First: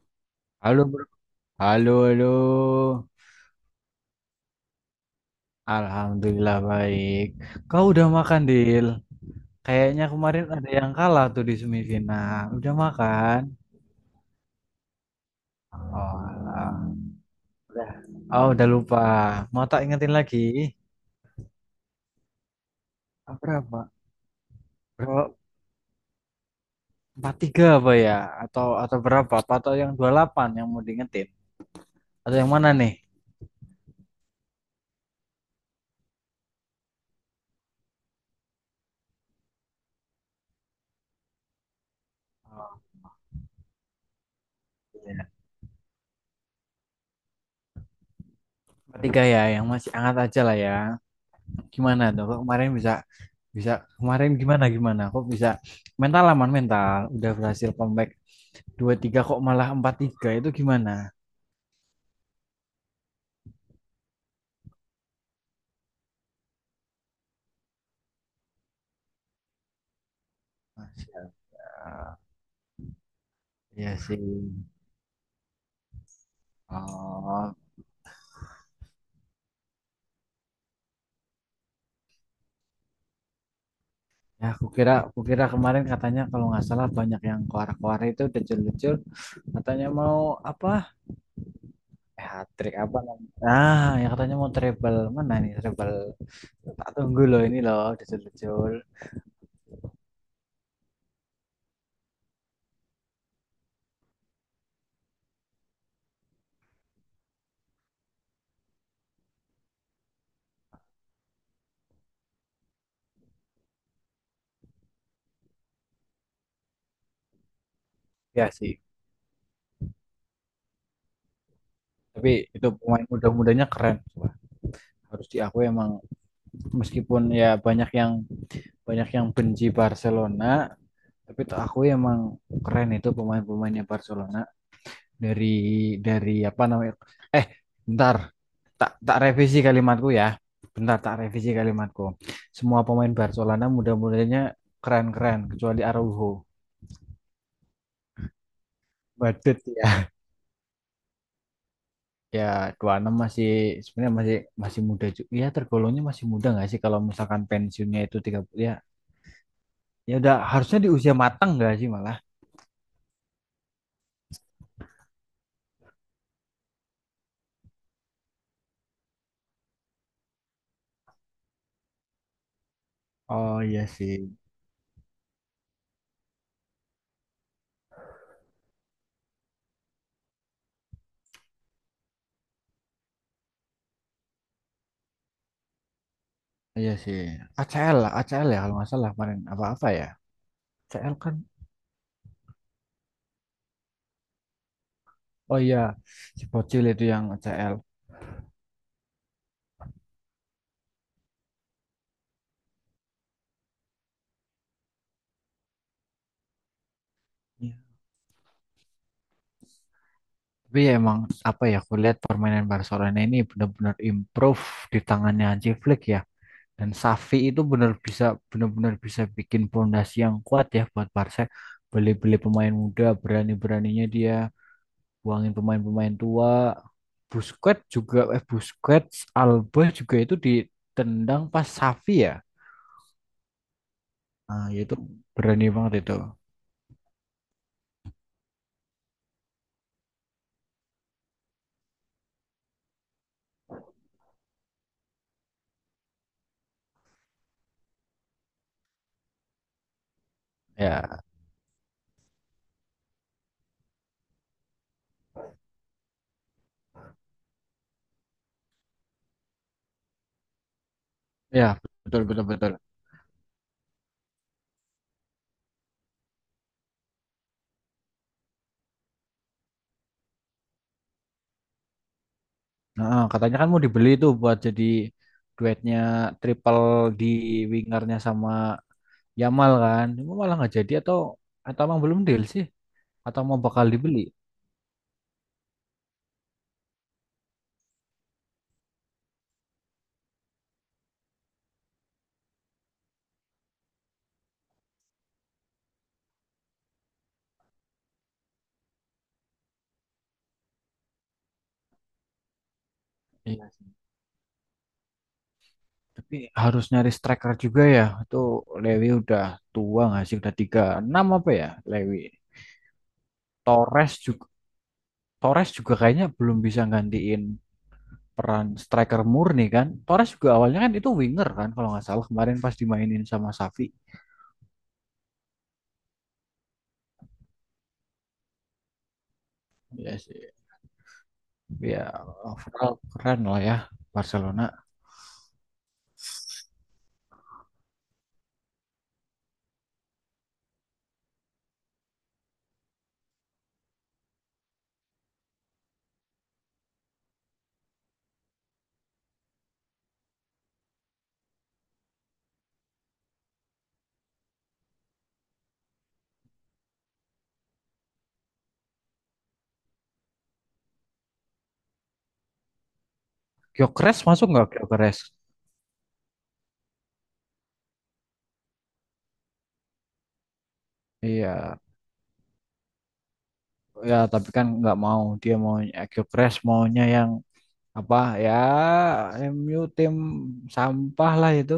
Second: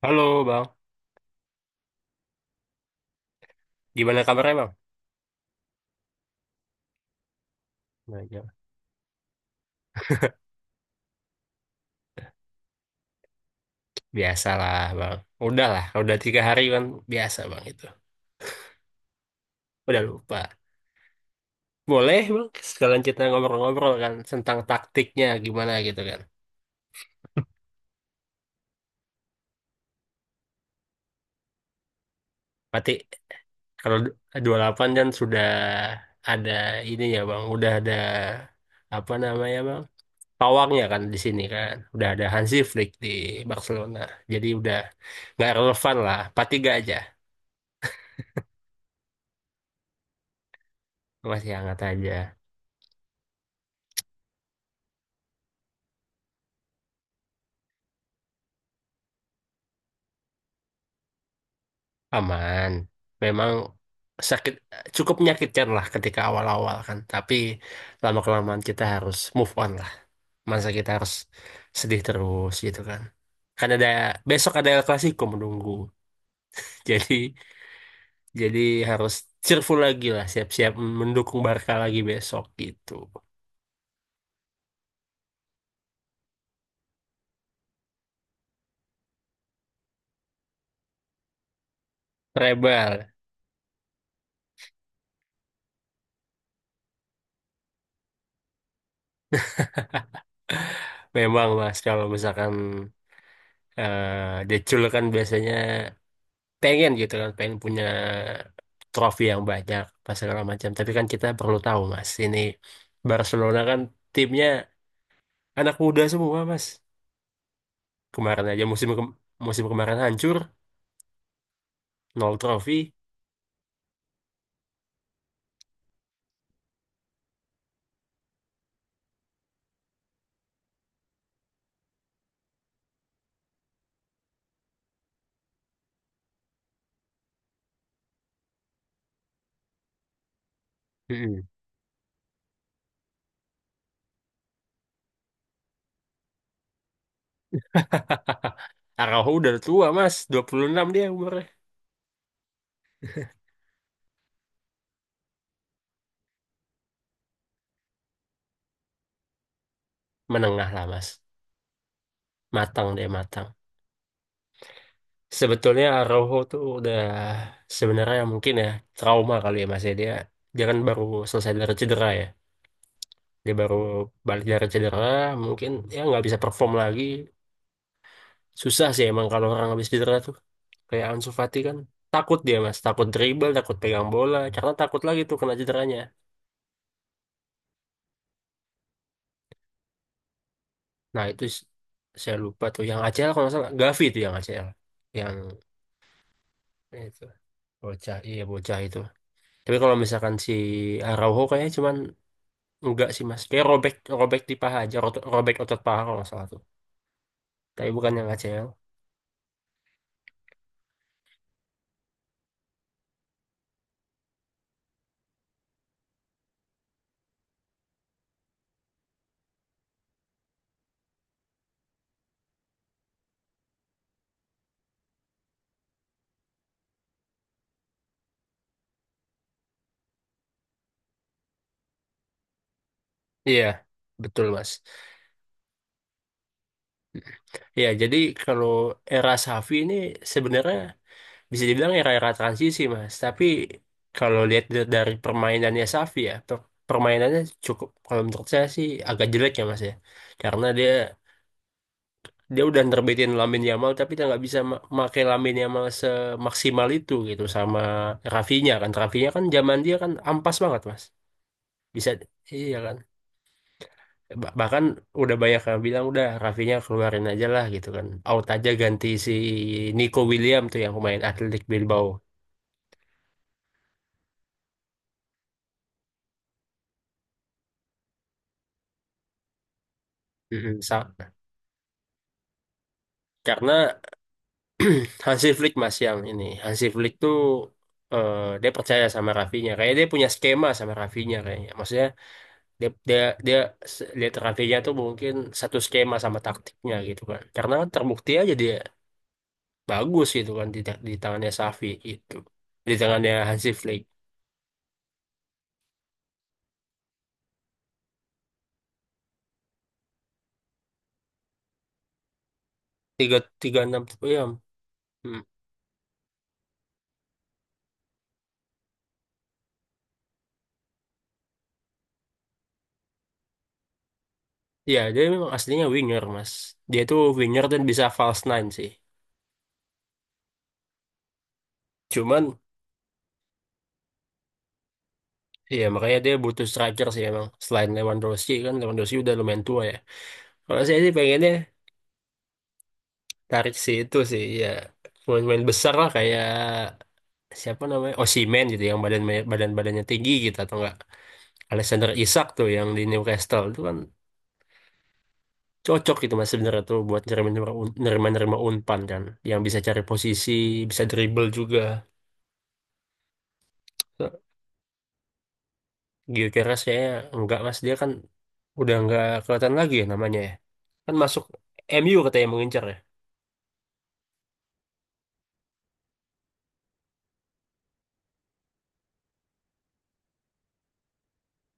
Halo Bang, Halo, bro. Halo, halo. gimana kabarnya Bang? Alhamdulillah baik. Kau udah Baik, makan, ya. Dil? Kayaknya kemarin ada yang kalah tuh di semifinal. Udah makan? Biasalah Bang, udah lah, udah Oh, 3 hari alah. kan biasa Bang itu, Udah. Oh, udah lupa. Mau tak udah ingetin lupa. lagi? Boleh Bang, sekalian kita Ah, berapa? ngobrol-ngobrol kan tentang taktiknya Berapa? gimana gitu kan. 4-3 apa ya? Atau berapa? Apa atau yang 28 yang mau diingetin? Atau yang mana Berarti nih? kalau 28 dan sudah ada ini ya Bang, udah ada apa namanya Bang? Pawangnya kan di sini kan, udah ada Hansi Oh, Flick di Barcelona, jadi udah iya. nggak relevan lah, 4-3 aja, 4-3 ya, yang masih hangat aja lah ya. masih hangat Gimana aja. tuh kok kemarin bisa bisa kemarin gimana gimana kok bisa mental aman, mental udah berhasil comeback 2-3 kok malah 4-3 itu gimana? Aman. Memang sakit cukup menyakitkan lah ketika awal-awal kan, tapi lama-kelamaan kita harus move on lah. Masa kita harus Masya sedih Allah. terus gitu kan. Kan ada Iya sih, besok ada El Clasico menunggu. Jadi oh jadi harus cheerful lagi lah, siap-siap mendukung Barca lagi besok gitu. ya, aku kira kemarin katanya kalau nggak salah banyak yang keluar-keluar itu decul-decul, katanya mau apa, eh, hat trick apa Rebel. namanya, ah ya, katanya mau treble, mana nih treble, tak tunggu loh, ini loh decul-decul. Memang Mas, kalau misalkan decul kan biasanya pengen gitu kan, pengen punya trofi yang banyak pas segala macam, tapi kan kita perlu tahu mas, ini Barcelona kan timnya anak muda semua mas. Kemarin Ya aja sih. Musim kemarin hancur, Tapi nol itu trofi pemain muda-mudanya keren. Wah, harus diakui emang, meskipun ya banyak yang benci Barcelona, tapi tuh aku emang keren itu pemain-pemainnya Barcelona. Dari dari apa namanya, eh bentar, tak tak revisi kalimatku ya, bentar tak Mm-mm. revisi kalimatku. Semua pemain Barcelona mudah-mudahnya keren-keren kecuali Araujo Araujo udah badut tua ya mas, 26 dia umurnya. ya 26 masih, sebenarnya masih, muda juga ya tergolongnya, masih muda nggak sih, kalau misalkan pensiunnya itu 30 ya, ya udah Menengah harusnya lah di mas, usia matang nggak sih malah. matang dia, matang sebetulnya. Araujo tuh udah sebenarnya mungkin ya trauma kali ya mas ya, dia dia kan baru selesai dari cedera ya, dia Oh baru iya sih, balik dari cedera, mungkin ya nggak bisa perform lagi. Susah sih emang kalau orang habis cedera tuh, kayak Ansu Fati kan, takut dia mas, takut dribble, takut pegang bola karena takut lagi tuh kena cederanya. iya sih. ACL, lah, ACL ya kalau nggak salah kemarin, apa-apa ya. ACL Nah kan? itu, saya lupa tuh yang ACL, kalau nggak salah Gavi tuh yang ACL, yang Oh iya, si Bocil itu itu yang ACL. bocah, iya bocah itu. Tapi kalau misalkan si Araujo kayaknya cuman enggak sih mas, kayak robek, robek di paha aja, robek otot paha kalau nggak salah tuh, Iya. tapi bukan yang ACL. Tapi ya emang, apa ya, aku lihat permainan Barcelona ini benar-benar improve di tangannya Hansi Flick ya. Dan Xavi itu benar bisa, benar-benar bisa bikin pondasi yang kuat ya buat Barca. Beli-beli pemain muda, berani-beraninya dia buangin pemain-pemain tua. Busquets juga, eh, Busquets, Alba juga itu ditendang pas Xavi ya. Iya, betul Nah, mas. itu berani banget itu. Ya, jadi kalau era Safi ini sebenarnya bisa dibilang era-era transisi, Mas. Tapi kalau lihat dari permainannya Safi ya, permainannya cukup, kalau menurut saya sih agak jelek ya, Mas ya. Karena dia Ya, dia udah nerbitin Lamine Yamal tapi dia nggak bisa make Lamine Yamal semaksimal itu gitu, sama Rafinya kan. Rafinya kan zaman dia kan ampas banget, Mas. ya, Bisa, betul betul betul. iya kan. Bahkan udah banyak yang bilang udah Rafinya keluarin aja lah gitu kan, out aja ganti si Nico William tuh, yang pemain Athletic Bilbao. Nah, katanya kan mau dibeli tuh buat jadi duetnya, triple, di wingernya sama Yamal kan. Cuma malah nggak Mm-mm, jadi atau emang belum deal sih? Atau mau bakal karena dibeli? Hansi Flick mas, yang ini Hansi Flick tuh eh, dia percaya sama Rafinya, kayak dia punya skema sama Rafinya kayaknya, maksudnya dia dia dia lihat Rafinya tuh mungkin satu skema sama taktiknya gitu kan, karena terbukti aja dia bagus gitu kan di tangannya Safi itu, di tangannya Iya. Hansi Flick. Tapi harus nyari striker juga ya. Itu Lewi udah tua nggak sih? Udah 36 apa ya Lewi? Tiga tiga enam Torres ya. juga. Hmm. Torres juga kayaknya belum bisa gantiin peran striker murni kan. Torres juga awalnya kan itu winger kan kalau nggak salah kemarin pas dimainin sama Xavi. Ya, dia memang aslinya winger, Mas. Dia tuh winger dan bisa false nine sih. Ya sih. Ya Cuman, overall keren lah ya Barcelona. ya makanya dia butuh striker sih emang. Selain Lewandowski kan, Lewandowski udah lumayan tua ya. Kalau saya sih pengennya tarik si itu sih, ya pemain-pemain besar lah kayak siapa namanya Osimhen gitu, yang badan badan badannya tinggi gitu, atau enggak Alexander Isak tuh yang di Newcastle itu kan, cocok gitu mas sebenarnya tuh buat nerima, nerima nerima unpan kan, yang bisa cari posisi, bisa dribble juga. Gyökeres masuk nggak, Gyökeres? Gio Keras kayaknya enggak mas, dia kan udah enggak kelihatan lagi ya namanya ya. Kan masuk Iya. MU katanya mengincar ya. Ya tapi kan nggak mau, dia mau, eh, Gyökeres maunya yang apa ya. MU tim sampah lah itu.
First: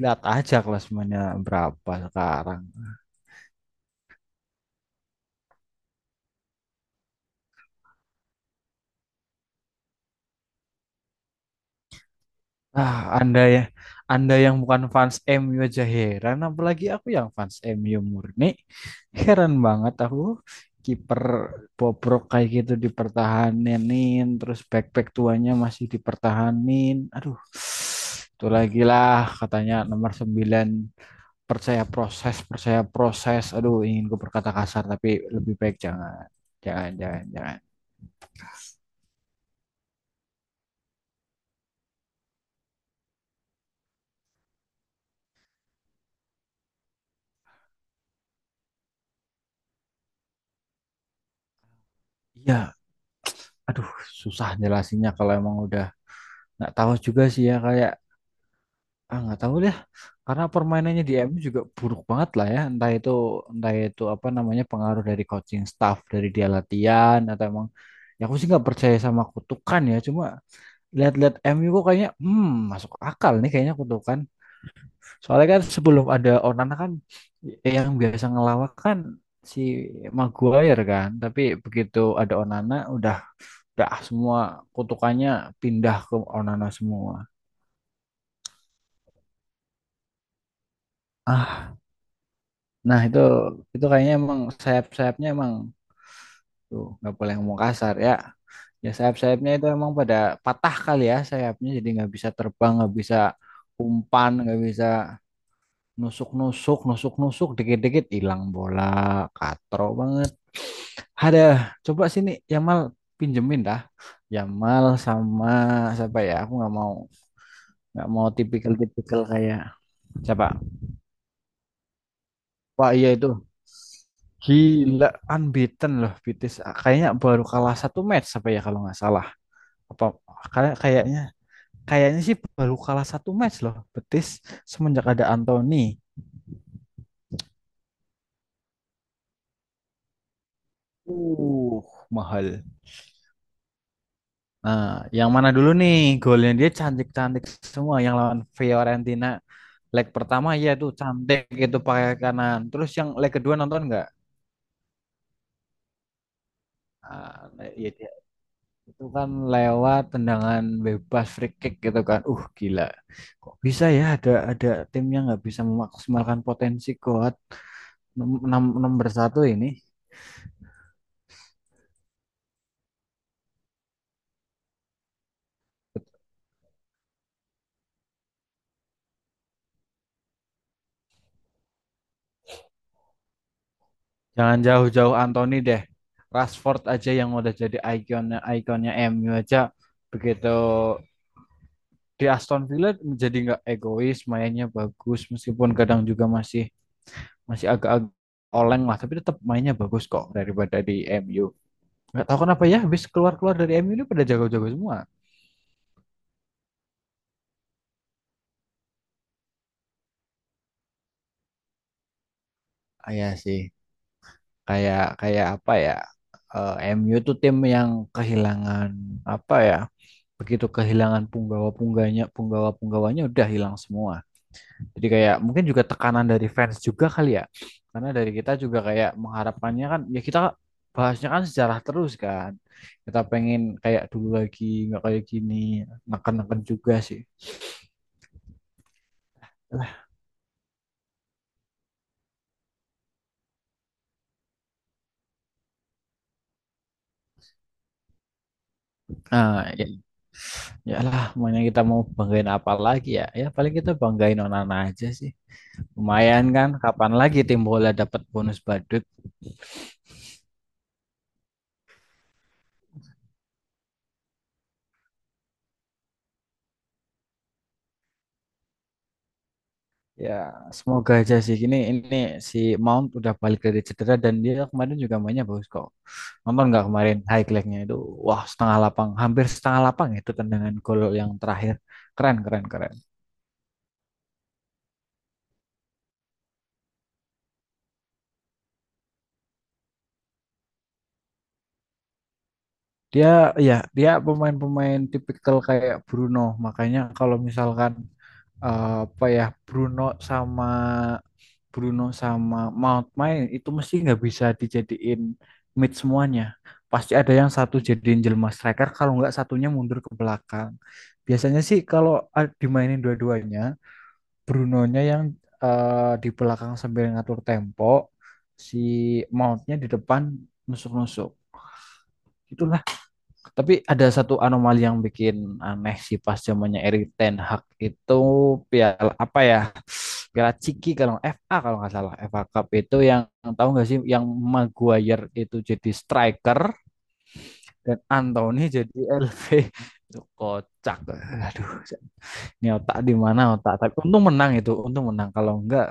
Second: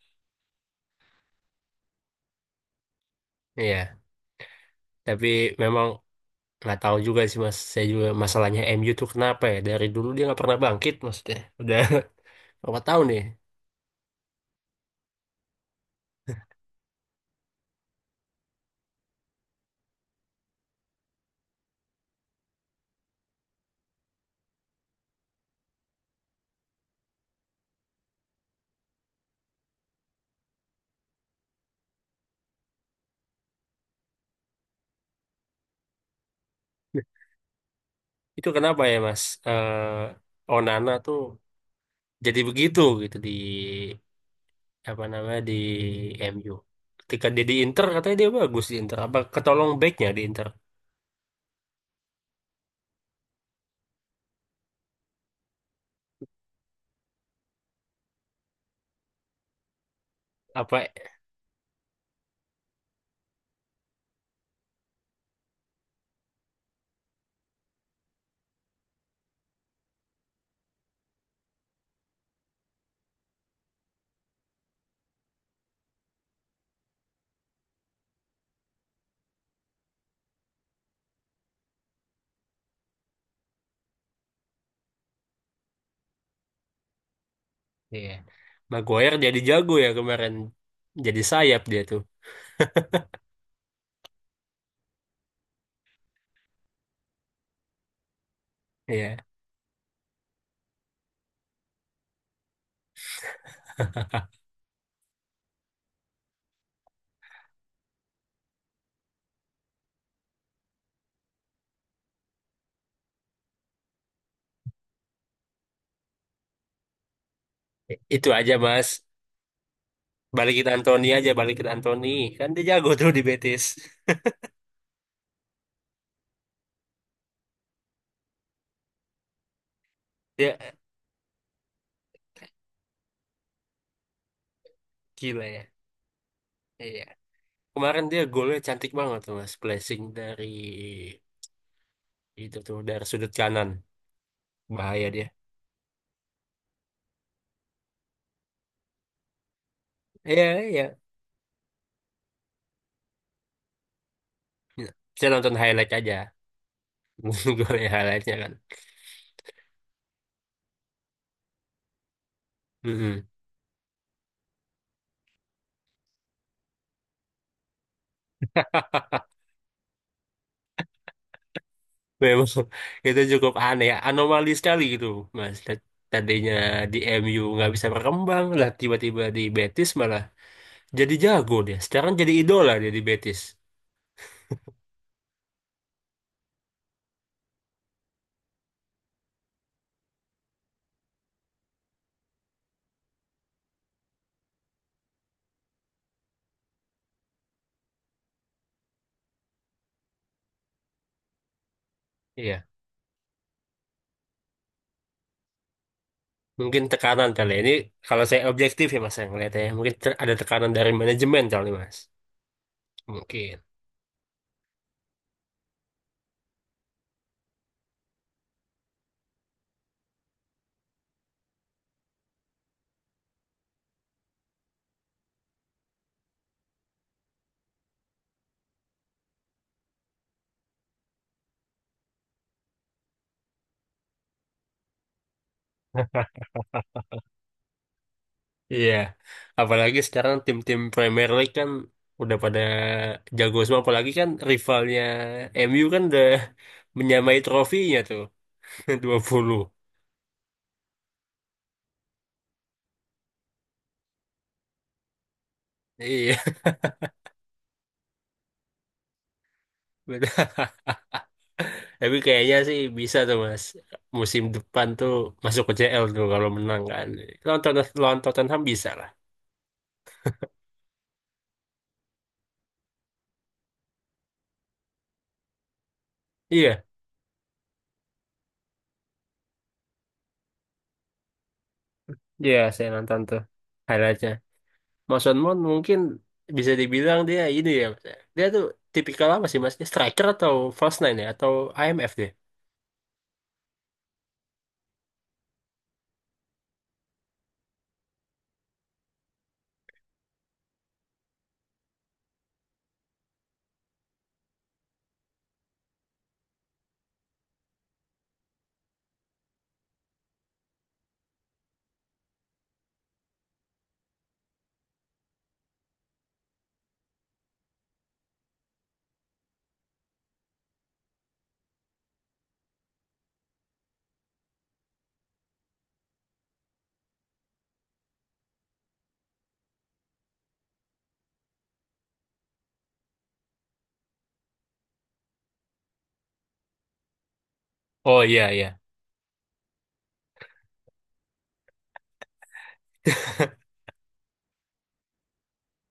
Lihat aja kelas mainnya berapa sekarang. Iya, tapi memang nggak tahu juga sih mas, saya juga masalahnya MU tuh kenapa ya, dari dulu dia nggak pernah bangkit, maksudnya udah berapa Ah, tahun nih. Anda ya, Anda yang bukan fans MU aja heran, apalagi aku yang fans MU murni. Heran banget aku kiper bobrok kayak gitu dipertahanin, terus back-back tuanya masih dipertahanin. Aduh, itu lagi lah katanya nomor 9, percaya proses, percaya proses. Aduh, ingin gue berkata kasar tapi lebih baik jangan. Jangan, jangan, jangan. Itu kenapa ya mas? Onana tuh jadi begitu gitu di apa namanya, di MU, ketika dia di Inter katanya dia bagus di Inter, apa ketolong backnya di Inter Iya, aduh, susah jelasinnya kalau emang udah, nggak tahu juga sih ya, kayak, ah, nggak tahu deh, karena apa. permainannya di MU juga buruk banget lah ya. Entah itu apa namanya, pengaruh dari coaching staff, dari dia latihan atau emang. Ya aku sih nggak percaya sama kutukan ya. Cuma lihat-lihat MU kok kayaknya, hmm, masuk akal nih kayaknya kutukan. Soalnya kan sebelum ada Onana kan, yang biasa ngelawak kan si Maguire kan. Tapi begitu ada Onana, udah, semua kutukannya pindah ke Onana semua. Iya. Maguire jadi jago ya kemarin. Jadi sayap dia tuh. Nah, itu kayaknya emang sayap-sayapnya emang tuh, nggak boleh ngomong kasar ya. Ya Iya. sayap-sayapnya itu emang pada patah kali ya sayapnya, jadi nggak bisa terbang, nggak bisa umpan, nggak bisa nusuk-nusuk, dikit-dikit hilang bola, katro banget. Ada, coba sini Yamal pinjemin dah. Yamal sama siapa ya? Aku nggak mau nggak mau Itu aja Mas. tipikal-tipikal kayak siapa? Balikin Anthony aja, balikin Anthony. Kan dia jago Wah, iya tuh di itu Betis. gila, unbeaten loh Betis. Ah, kayaknya baru kalah satu match apa ya kalau nggak salah. Apa, Dia kayak kayaknya, kayaknya sih baru kalah satu match loh Betis semenjak ada gila ya. Anthony. Iya. Kemarin dia golnya cantik banget tuh Mas. Placing dari Uh, itu mahal. tuh dari sudut kanan. Nah, Bahaya dia. yang mana dulu nih, golnya dia cantik-cantik semua yang lawan Fiorentina leg Iya, pertama ya, itu iya. cantik itu pakai kanan. Terus yang leg kedua nonton nggak? Saya nonton highlight aja. Ah, Golnya ya. highlightnya kan. Itu kan lewat tendangan bebas, free kick gitu kan. Gila. Mm-mm. Kok bisa ya, ada tim yang nggak bisa memaksimalkan potensi kuat, nomor satu ini. Memang itu cukup aneh, anomali sekali gitu, Mas. Tadinya di MU nggak bisa berkembang, lah tiba-tiba di Betis malah jadi jago dia. Sekarang jadi idola dia di Betis. Jangan jauh-jauh Anthony deh. Rashford aja yang udah jadi ikonnya ikonnya MU aja begitu di Aston Villa menjadi nggak egois, mainnya bagus meskipun kadang juga masih, masih agak-agak oleng lah, tapi tetap mainnya bagus kok daripada di MU. Nggak tahu kenapa Iya, ya, habis keluar-keluar dari MU ini pada jago-jago semua. mungkin tekanan kali ya. Ini kalau saya objektif ya Mas yang ngeliatnya, ya. Mungkin ada tekanan dari manajemen kali Mas. Iya sih, Mungkin. kayak kayak apa ya? eh, MU tuh tim yang kehilangan, apa ya? Begitu kehilangan punggawa-pungganya, punggawa-punggawanya udah hilang semua. Jadi kayak mungkin juga tekanan dari fans juga kali ya. Karena dari kita juga kayak mengharapkannya kan ya, kita bahasnya kan sejarah terus kan. Kita pengen kayak dulu lagi, nggak kayak gini, neken-neken juga sih. Iya, apalagi sekarang tim-tim Premier League kan udah pada jago semua, apalagi kan rivalnya MU kan udah menyamai trofinya tuh 20. Nah, ya, ya lah, makanya kita mau banggain apa lagi ya? Ya paling kita banggain Onana aja sih. Iya. Lumayan kan, kapan lagi tim bola dapat bonus badut? Benar. Tapi kayaknya sih bisa tuh mas. Musim depan tuh masuk ke CL tuh kalau menang kan. Lawan lawan Tottenham bisa lah. Ya, semoga aja sih. Ini si Mount udah balik dari cedera dan dia kemarin juga mainnya bagus kok. Nonton Iya, nggak kemarin highlightnya itu? Wah, setengah lapang, hampir setengah lapang itu tendangan gol yang terakhir. Keren, iya, keren, saya keren. nonton tuh highlightnya. Mason Mount mungkin bisa dibilang dia ini ya mas. Ya. Dia tuh tipikal apa sih mas? Dia striker atau false nine ya? Atau IMF dia? Dia ya, dia pemain-pemain tipikal kayak Bruno. Makanya kalau misalkan, eh, apa ya, sama Bruno sama Mount main itu mesti nggak bisa dijadiin mid semuanya. Pasti ada yang satu jadiin jelma striker kalau nggak satunya mundur ke belakang. Biasanya sih kalau dimainin dua-duanya, Brunonya yang, eh, di belakang sambil ngatur tempo, si Mountnya di depan nusuk-nusuk. Itu, tapi ada satu anomali yang bikin aneh sih pas zamannya Erik Ten Hag itu, piala apa ya? Piala Ciki kalau FA, kalau nggak salah FA Cup itu, yang tahu nggak sih, yang Maguire itu jadi striker dan Oh, iya Anthony iya. jadi LV itu kocak. Aduh, ini otak di mana otak? Tapi untung menang itu, untung menang. Kalau enggak,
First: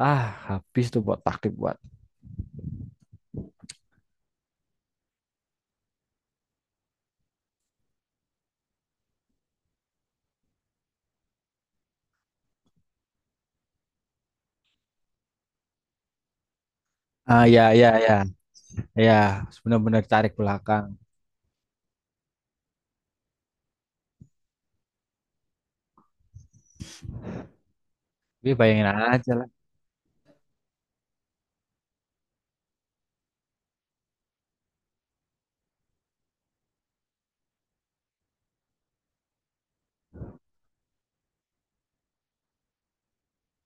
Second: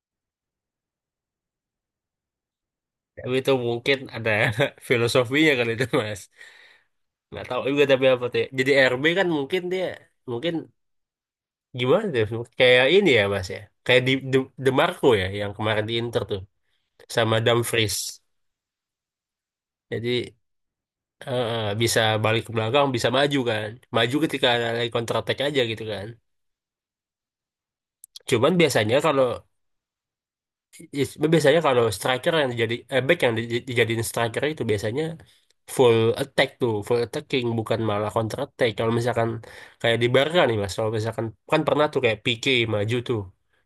ah, habis tuh buat taktik buat. Tapi itu mungkin ada filosofinya kali itu mas. Nggak tahu juga tapi apa tuh. Ya. Jadi RB kan mungkin dia, mungkin gimana deh? Kayak ini ya Mas ya. Kayak di DeMarco ya yang kemarin di Inter tuh sama Ah, ya, ya, Dumfries. ya, ya, benar-benar Jadi tarik belakang. Bisa balik ke belakang, bisa maju kan. Maju ketika ada lagi counter attack aja gitu kan. Tapi Cuman bayangin biasanya kalau, aja lah. Yes, biasanya kalau striker yang jadi back yang dijadiin striker itu biasanya full attack tuh, full attacking bukan malah counter attack. Kalau misalkan kayak di Barca nih Mas, kalau misalkan kan pernah tuh kayak Pique maju tuh.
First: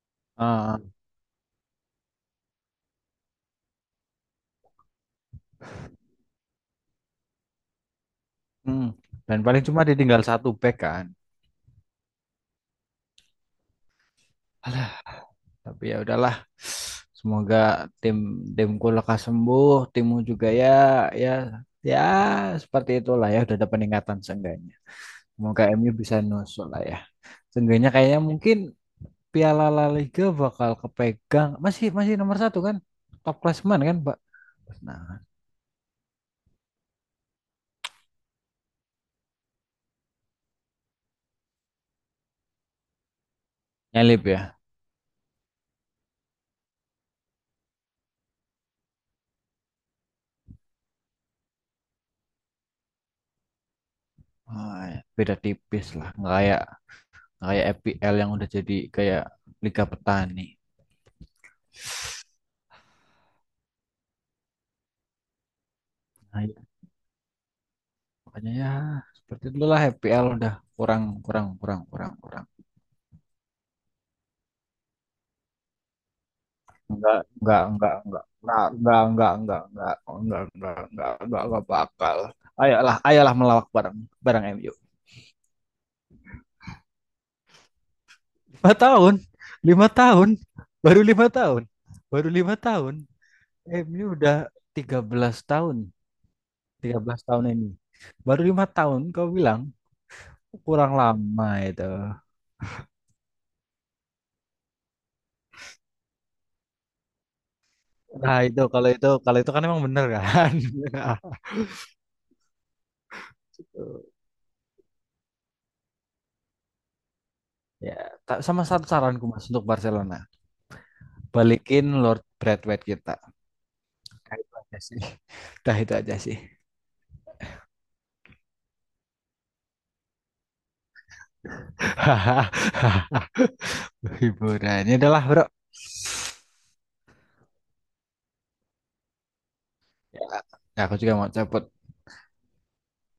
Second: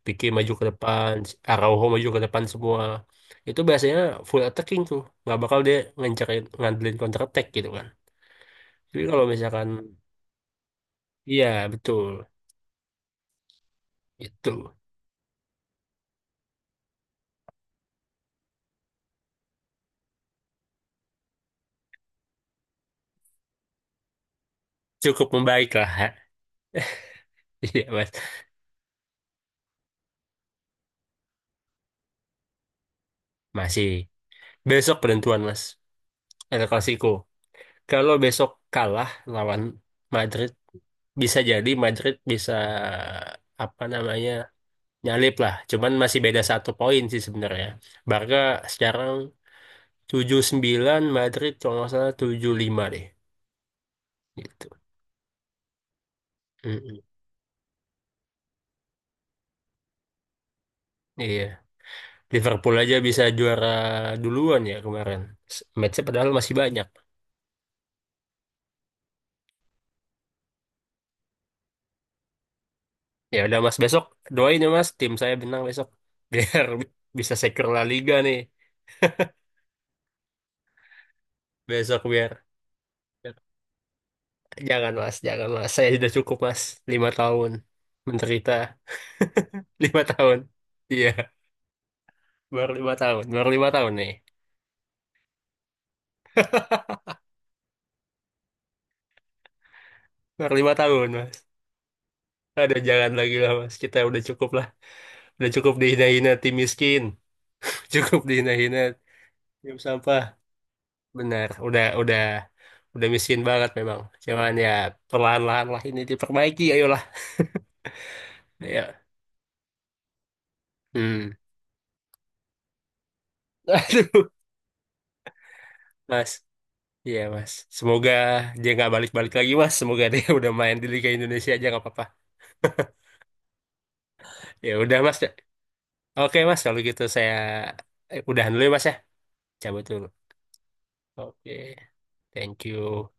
Pique maju ke Ah, ah. depan, Araujo maju ke depan semua. Itu biasanya full attacking tuh, nggak bakal dia ngancarin ngandelin counter attack gitu kan. Hmm. Jadi kalau Dan paling misalkan cuma ditinggal satu back kan. iya, betul, itu Alah, tapi ya udahlah. Semoga tim timku lekas sembuh, timmu juga ya, ya, ya, seperti itulah, ya udah ada peningkatan seenggaknya. cukup Semoga membaik MU lah. bisa nusuk lah ya. Iya Seenggaknya Mas, kayaknya mungkin Piala La Liga bakal kepegang, masih masih nomor satu kan, top klasmen masih kan Pak. besok Nah, penentuan Mas. El Clasico. Kalau besok kalah lawan Madrid, bisa jadi Madrid bisa apa nyelip namanya ya. nyalip lah. Cuman masih beda 1 poin sih sebenarnya. Barca sekarang 79, Madrid kalau nggak salah 75 deh. Gitu. Ah, ya. Beda tipis lah, nggak kayak Mm-mm. nggak kayak EPL yang udah jadi kayak Liga Petani. Iya. Liverpool aja bisa juara duluan ya kemarin. Matchnya padahal Nah, masih ya. banyak. Makanya ya seperti dulu lah FPL udah kurang, kurang, kurang, kurang, kurang. Ya udah Mas, besok doain ya Mas tim saya menang besok biar Enggak bisa enggak secure La enggak Liga enggak nih enggak enggak enggak enggak enggak enggak enggak enggak enggak enggak besok bakal. biar. Ayolah, ayolah, melawak bareng, bareng MU. Jangan mas, jangan mas. Saya sudah cukup mas. 5 tahun menderita. Lima tahun, lima Lima tahun tahun. baru Iya, 5 tahun, baru lima baru lima tahun. tahun. Baru 5 tahun MU nih. udah 13 tahun, 13 tahun ini, baru 5 tahun kau bilang, Baru lima kurang tahun mas. lama itu. Ada jangan lagi lah mas. Kita udah cukup lah. Udah cukup dihina-hina tim miskin. Cukup Nah itu, dihina-hina kalau itu, kalau itu kan tim emang bener sampah. kan. Benar. Udah miskin banget memang. Cuman ya perlahan-lahan lah ini diperbaiki. Ayolah. Ya, ta- sama, satu Ya. saranku Mas untuk Barcelona. Hmm. Balikin Lord Braithwaite kita. Aduh, Nah, itu aja sih. Dah, itu aja mas. sih. Iya mas, semoga dia nggak balik-balik lagi mas. Semoga dia udah main di Liga Indonesia aja nggak apa-apa. Ya Hiburannya udah mas. adalah, Bro. Oke mas, kalau gitu saya udahan dulu ya mas ya. Cabut dulu. Ya, aku juga mau cabut. Oke, thank you.